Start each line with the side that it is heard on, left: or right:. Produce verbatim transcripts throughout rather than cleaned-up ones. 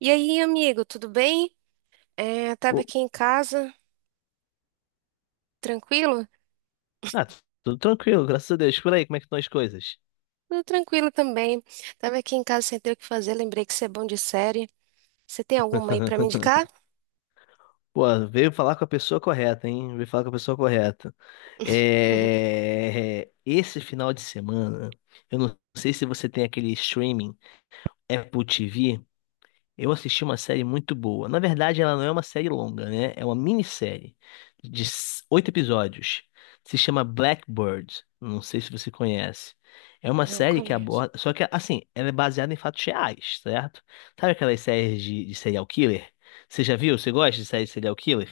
right: E aí, amigo, tudo bem? É, tava
left: Pô,
right: aqui em casa, tranquilo?
left: Ah, tu- tudo tranquilo, graças a Deus. Por aí, como é que estão as coisas?
right: Tudo tranquilo também. Tava aqui em casa sem ter o que fazer, lembrei que você é bom de série. Você tem alguma aí pra me indicar?
left: Pô, veio falar com a pessoa correta, hein? Veio falar com a pessoa correta. É... Esse final de semana, eu não sei se você tem aquele streaming Apple T V. Eu assisti uma série muito boa. Na verdade, ela não é uma série longa, né? É uma minissérie de s- oito episódios. Se chama Blackbird. Não sei se você conhece. É uma
right: Não
left: série que
right: conheço.
left: aborda. Só que, assim, ela é baseada em fatos reais, certo? Sabe aquelas séries de, de serial killer? Você já viu? Você gosta de série de serial killer?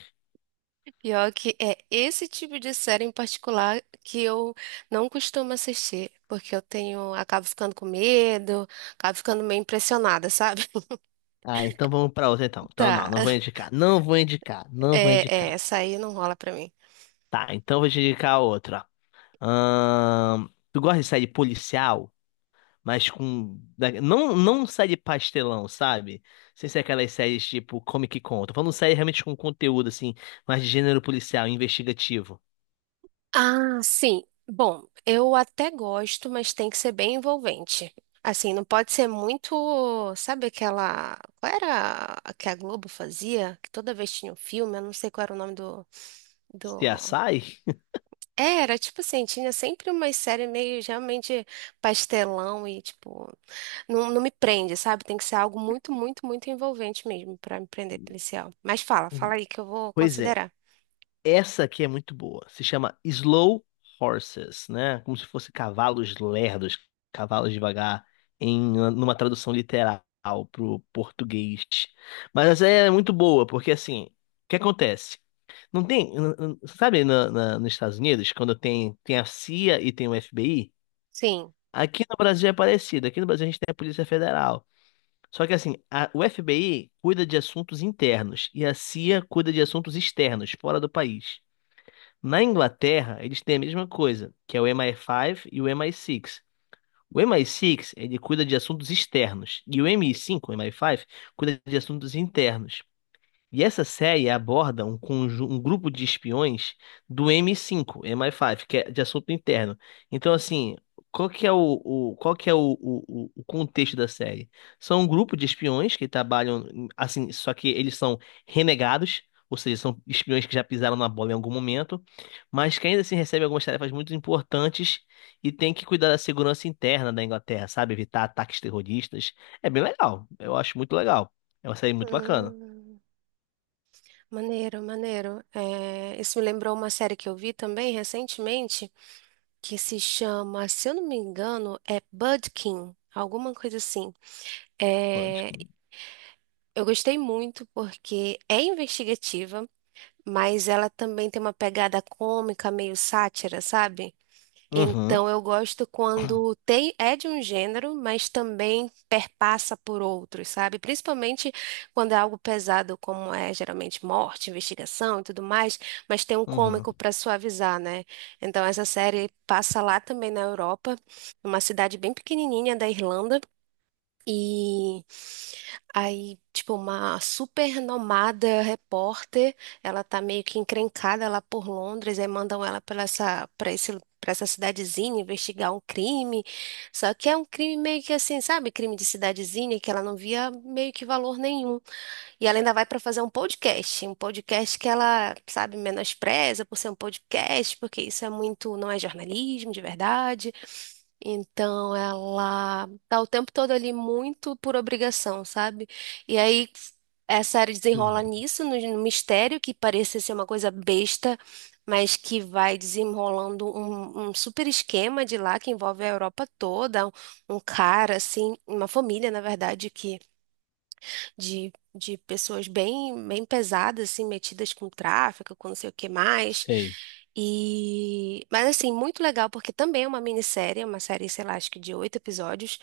right: Pior que é esse tipo de série em particular que eu não costumo assistir, porque eu tenho, acabo ficando com medo, acabo ficando meio impressionada, sabe?
left: Ah, então vamos pra outra, então. Então, não,
right: Tá,
left: não vou indicar. Não vou indicar. Não vou
right: é, é,
left: indicar.
right: essa aí não rola pra mim.
left: Tá, então vou te indicar outra. Ahn, tu gosta de série policial? Mas com. da- Não, não série pastelão, sabe? Sem ser aquelas séries tipo Comic Con. Tô falando série realmente com conteúdo, assim, mais de gênero policial, investigativo.
right: Ah, sim. Bom, eu até gosto, mas tem que ser bem envolvente. Assim, não pode ser muito, sabe aquela, qual era a que a Globo fazia? Que toda vez tinha um filme, eu não sei qual era o nome do, do.
left: C S I?
right: É, era tipo assim, tinha sempre uma série meio realmente pastelão e tipo, não, não me prende, sabe? Tem que ser algo muito, muito, muito envolvente mesmo pra me prender policial. Mas fala, fala aí que eu vou
left: Pois é.
right: considerar.
left: Essa aqui é muito boa. Se chama Slow Horses, né? Como se fosse cavalos lerdos, cavalos devagar, em numa tradução literal pro português. Mas essa é muito boa, porque assim, o que acontece? Não tem, n- n- sabe, na, na- nos Estados Unidos, quando tem, tem a C I A e tem o F B I,
right: Sim.
left: aqui no Brasil é parecido. Aqui no Brasil a gente tem a Polícia Federal. Só que assim, a- o F B I cuida de assuntos internos e a C I A cuida de assuntos externos, fora do país. Na Inglaterra, eles têm a mesma coisa, que é o M I cinco e o M I seis. O M I seis, ele cuida de assuntos externos, e o mi cinco o M I cinco cuida de assuntos internos. E essa série aborda um, conju- um grupo de espiões do M cinco, M I cinco, que é de assunto interno. Então, assim, qual que é o, o- qual que é o, o- o- o contexto da série? São um grupo de espiões que trabalham, em- assim, só que eles são renegados, ou seja, são espiões que já pisaram na bola em algum momento, mas que ainda assim recebem algumas tarefas muito importantes e tem que cuidar da segurança interna da Inglaterra, sabe? Evitar ataques terroristas. É bem legal, eu acho muito legal. É uma série muito bacana.
right: Hum, maneiro, maneiro. É, isso me lembrou uma série que eu vi também recentemente que se chama, se eu não me engano, é Budkin. Alguma coisa assim. É, eu gostei muito porque é investigativa, mas ela também tem uma pegada cômica, meio sátira, sabe?
left: Uhum,
right: Então eu gosto quando tem é de um gênero, mas também perpassa por outros, sabe? Principalmente quando é algo pesado, como é geralmente morte, investigação e tudo mais, mas tem um cômico
left: uhum.
right: para suavizar, né? Então essa série passa lá também na Europa, numa cidade bem pequenininha da Irlanda. E aí, tipo, uma super renomada repórter, ela tá meio que encrencada lá por Londres, aí mandam ela para essa, para esse, para essa cidadezinha investigar um crime. Só que é um crime meio que assim, sabe? Crime de cidadezinha que ela não via meio que valor nenhum. E ela ainda vai para fazer um podcast, um podcast que ela, sabe, menospreza por ser um podcast, porque isso é muito, não é jornalismo de verdade. Então ela tá o tempo todo ali muito por obrigação, sabe? E aí essa série desenrola
left: Hum.
right: nisso, no, no mistério que parecia ser uma coisa besta, mas que vai desenrolando um, um super esquema de lá que envolve a Europa toda, um um cara assim, uma família, na verdade, que de, de pessoas bem, bem pesadas, assim, metidas com tráfico, com não sei o que mais.
left: Sei.
right: E, mas assim, muito legal, porque também é uma minissérie, é uma série, sei lá, acho que de oito episódios.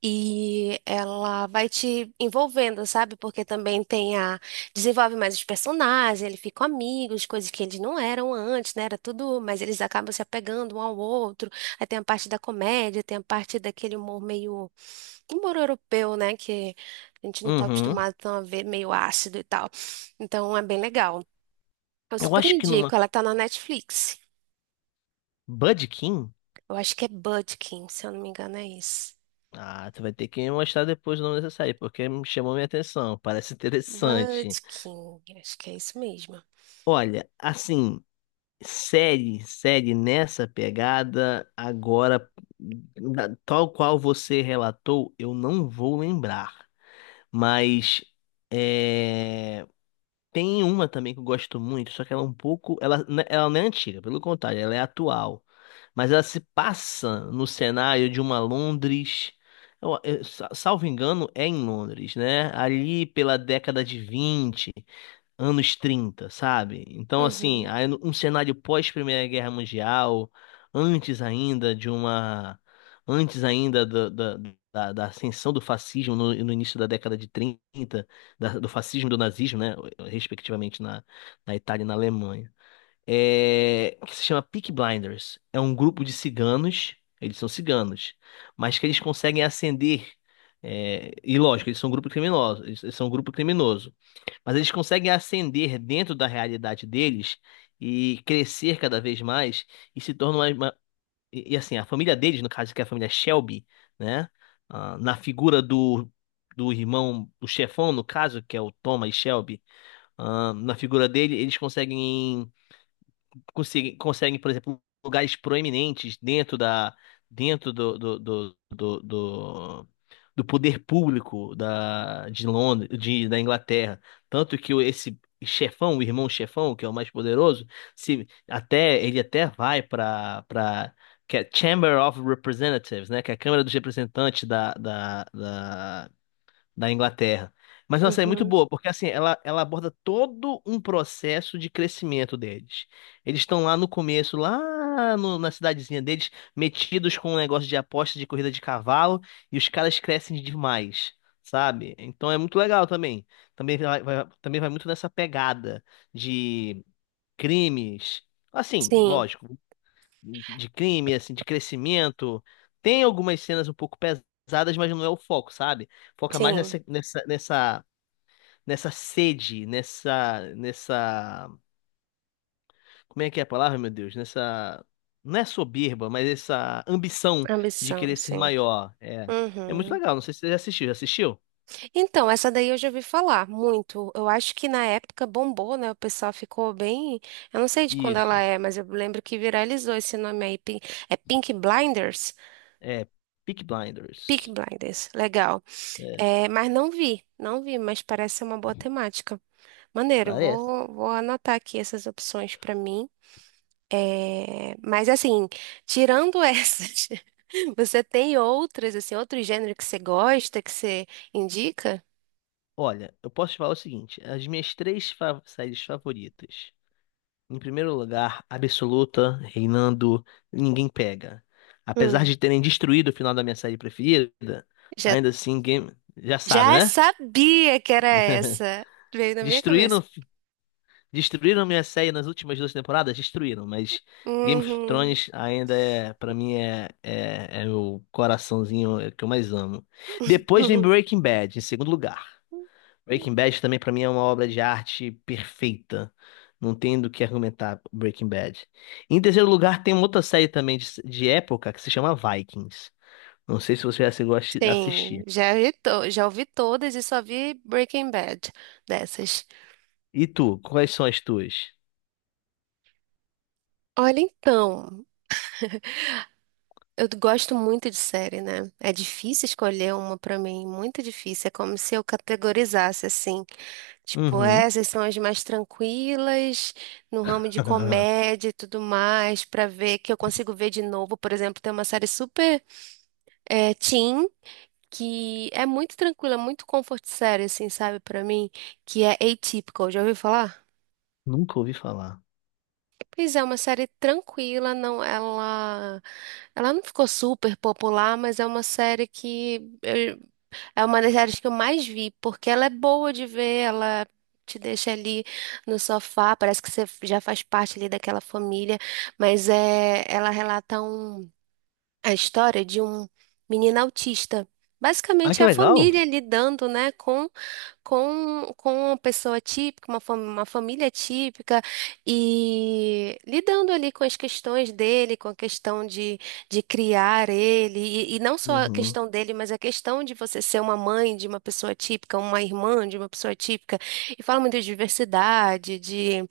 right: E ela vai te envolvendo, sabe? Porque também tem a. Desenvolve mais os personagens, eles ficam amigos, coisas que eles não eram antes, né? Era tudo, mas eles acabam se apegando um ao outro. Aí tem a parte da comédia, tem a parte daquele humor meio humor europeu, né? Que a gente não tá
left: Uhum.
right: acostumado tão a ver meio ácido e tal. Então é bem legal. Eu
left: Eu
right: super
left: acho que numa
right: indico, ela tá na Netflix.
left: Budkin.
right: Eu acho que é Budkin, se eu não me engano, é isso.
left: Ah, tu vai ter que me mostrar depois o nome dessa série, porque me chamou minha atenção. Parece interessante.
right: Budkin, acho que é isso mesmo.
left: Olha, assim, série, série nessa pegada, agora, da- tal qual você relatou, eu não vou lembrar. Mas é, tem uma também que eu gosto muito, só que ela é um pouco. Ela, né, ela não é antiga, pelo contrário, ela é atual. Mas ela se passa no cenário de uma Londres. eu- eu- sa- salvo engano, é em Londres, né? Ali pela década de vinte, anos trinta, sabe? Então, assim,
right: Uhum,
left: aí no- um cenário pós-Primeira Guerra Mundial, antes ainda de uma. Antes ainda da, da, da- da ascensão do fascismo no, no início da década de trinta, da- do fascismo e do nazismo, né? Respectivamente na, na Itália e na Alemanha, é, que se chama Peaky Blinders. É um grupo de ciganos, eles são ciganos, mas que eles conseguem ascender. é, e lógico, eles são um grupo criminoso, eles eles são um grupo criminoso, mas eles conseguem ascender dentro da realidade deles e crescer cada vez mais e se tornam uma, uma- e e, assim, a família deles, no caso que é a família Shelby, né? ah, na figura do do irmão, do chefão, no caso, que é o Thomas Shelby. Ah, na figura dele, eles conseguem conseguem, conseguem, por exemplo, lugares proeminentes dentro da, dentro do, do, do, do, do- do poder público da, de Londres, de, da Inglaterra. Tanto que o- esse chefão, o irmão chefão, que é o mais poderoso, se até ele até vai para para que é Chamber of Representatives, né, que é a Câmara dos Representantes da, da, da da Inglaterra. Mas é uma série muito
right: uhum.
left: boa, porque assim, ela, ela aborda todo um processo de crescimento deles. Eles estão lá no começo, lá no- na cidadezinha deles, metidos com um negócio de aposta de corrida de cavalo, e os caras crescem demais, sabe? Então é muito legal também. Também vai, vai- também vai muito nessa pegada de crimes. Assim,
right: Sim,
left: lógico de crime, assim, de crescimento. Tem algumas cenas um pouco pesadas, mas não é o foco, sabe? Foca mais
right: sim.
left: nessa, nessa, nessa, nessa sede, nessa, nessa, como é que é a palavra, meu Deus? Nessa, não é soberba, mas essa ambição de
right: Ambição,
left: querer ser
right: sim.
left: maior. É, é muito
right: Uhum.
left: legal. Não sei se você já assistiu. Já assistiu?
right: Então, essa daí eu já ouvi falar muito. Eu acho que na época bombou, né? O pessoal ficou bem. Eu não sei de quando ela
left: Isso.
right: é, mas eu lembro que viralizou esse nome aí. Pink- É Pink Blinders?
left: É, Peaky
right: Peaky
left: Blinders.
right: Blinders, legal.
left: É,
right: É, mas não vi, não vi, mas parece ser uma boa temática. Maneiro,
left: parece.
right: vou, vou anotar aqui essas opções para mim. É, mas assim, tirando essas, você tem outras, assim, outro gênero que você gosta, que você indica?
left: Olha, eu posso te falar o seguinte: as minhas três fa- séries favoritas. Em primeiro lugar, absoluta, reinando, ninguém pega. Apesar
right: Hum,
left: de terem destruído o final da minha série preferida,
right: já,
left: ainda assim, game... já sabe,
right: já
left: né?
right: sabia que era essa. Veio na minha
left: Destruíram,
right: cabeça.
left: destruíram minha série nas últimas duas temporadas? Destruíram, mas Game of
right: Uhum.
left: Thrones ainda é, pra mim, é, é, é o coraçãozinho que eu mais amo. Depois vem Breaking Bad, em segundo lugar. Breaking Bad também pra mim é uma obra de arte perfeita. Não tem do que argumentar Breaking Bad. Em terceiro lugar, tem uma outra série também de, de época que se chama Vikings. Não sei se você já chegou a assi-
right: Sim,
left: assistir.
right: já vi, to- já ouvi todas e só vi Breaking Bad dessas.
left: E tu, quais são as tuas?
right: Olha, então, eu gosto muito de série, né? É difícil escolher uma pra mim, muito difícil. É como se eu categorizasse assim, tipo,
left: Uhum.
right: essas são as mais tranquilas, no ramo de comédia e tudo mais, pra ver que eu consigo ver de novo. Por exemplo, tem uma série super é, teen que é muito tranquila, muito comfort série, assim, sabe, pra mim, que é Atypical. Já ouviu falar?
left: Nunca ouvi falar.
right: Pois é, uma série tranquila, não, ela, ela não ficou super popular, mas é uma série que eu- é uma das séries que eu mais vi, porque ela é boa de ver, ela te deixa ali no sofá, parece que você já faz parte ali daquela família, mas é, ela relata um, a história de um menino autista.
left: Ah,
right: Basicamente
left: que
right: é a
left: legal.
right: família lidando, né, com, com uma pessoa típica, uma, fam- uma família típica, e lidando ali com as questões dele, com a questão de, de criar ele, e, e não só a
left: Uhum.
right: questão dele, mas a questão de você ser uma mãe de uma pessoa típica, uma irmã de uma pessoa típica, e fala muito de diversidade, de,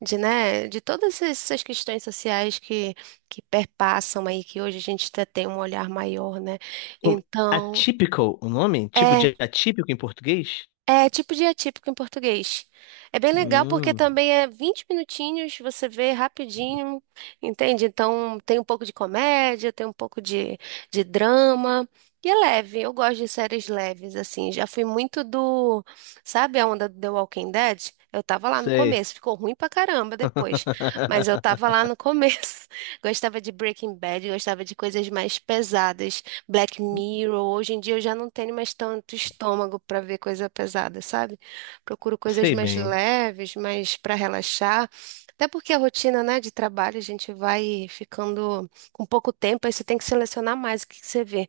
right: de, né, de todas essas questões sociais que, que perpassam aí, que hoje a gente até tem um olhar maior, né?
left: Como-
right: Então.
left: Atípico, o nome? Tipo
right: É
left: de atípico em português?
right: é tipo de atípico em português. É bem legal porque
left: Hum,
right: também é vinte minutinhos, você vê rapidinho, entende? Então tem um pouco de comédia, tem um pouco de, de drama. E é leve, eu gosto de séries leves, assim. Já fui muito do. Sabe a onda do The Walking Dead? Eu tava lá no
left: sei.
right: começo, ficou ruim pra caramba depois. Mas eu tava lá no começo. Gostava de Breaking Bad, gostava de coisas mais pesadas. Black Mirror. Hoje em dia eu já não tenho mais tanto estômago para ver coisa pesada, sabe? Procuro coisas
left: Sei
right: mais
left: bem.
right: leves, mais para relaxar. Até porque a rotina, né, de trabalho, a gente vai ficando com pouco tempo, aí você tem que selecionar mais o que que você vê.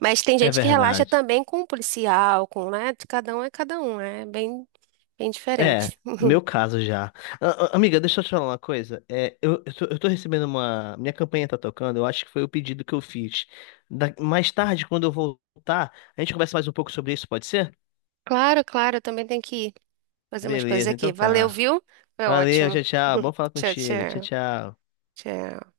right: Mas tem
left: É
right: gente que relaxa
left: verdade.
right: também com o policial, com, né? Cada um é cada um, é bem, bem
left: É,
right: diferente.
left: meu caso já. A- a- Amiga, deixa eu te falar uma coisa. É, eu, eu tô, eu tô recebendo uma. Minha campanha tá tocando, eu acho que foi o pedido que eu fiz. Da- Mais tarde, quando eu voltar, a gente conversa mais um pouco sobre isso, pode ser?
right: Claro, claro, eu também tenho que ir fazer umas coisas
left: Beleza,
right: aqui.
left: então
right: Valeu,
left: tá.
right: viu? Foi
left: Valeu,
right: ótimo.
left: tchau, tchau. Bom falar
right: Tchau,
left: contigo. Tchau,
right: tchau.
left: tchau.
right: Tchau.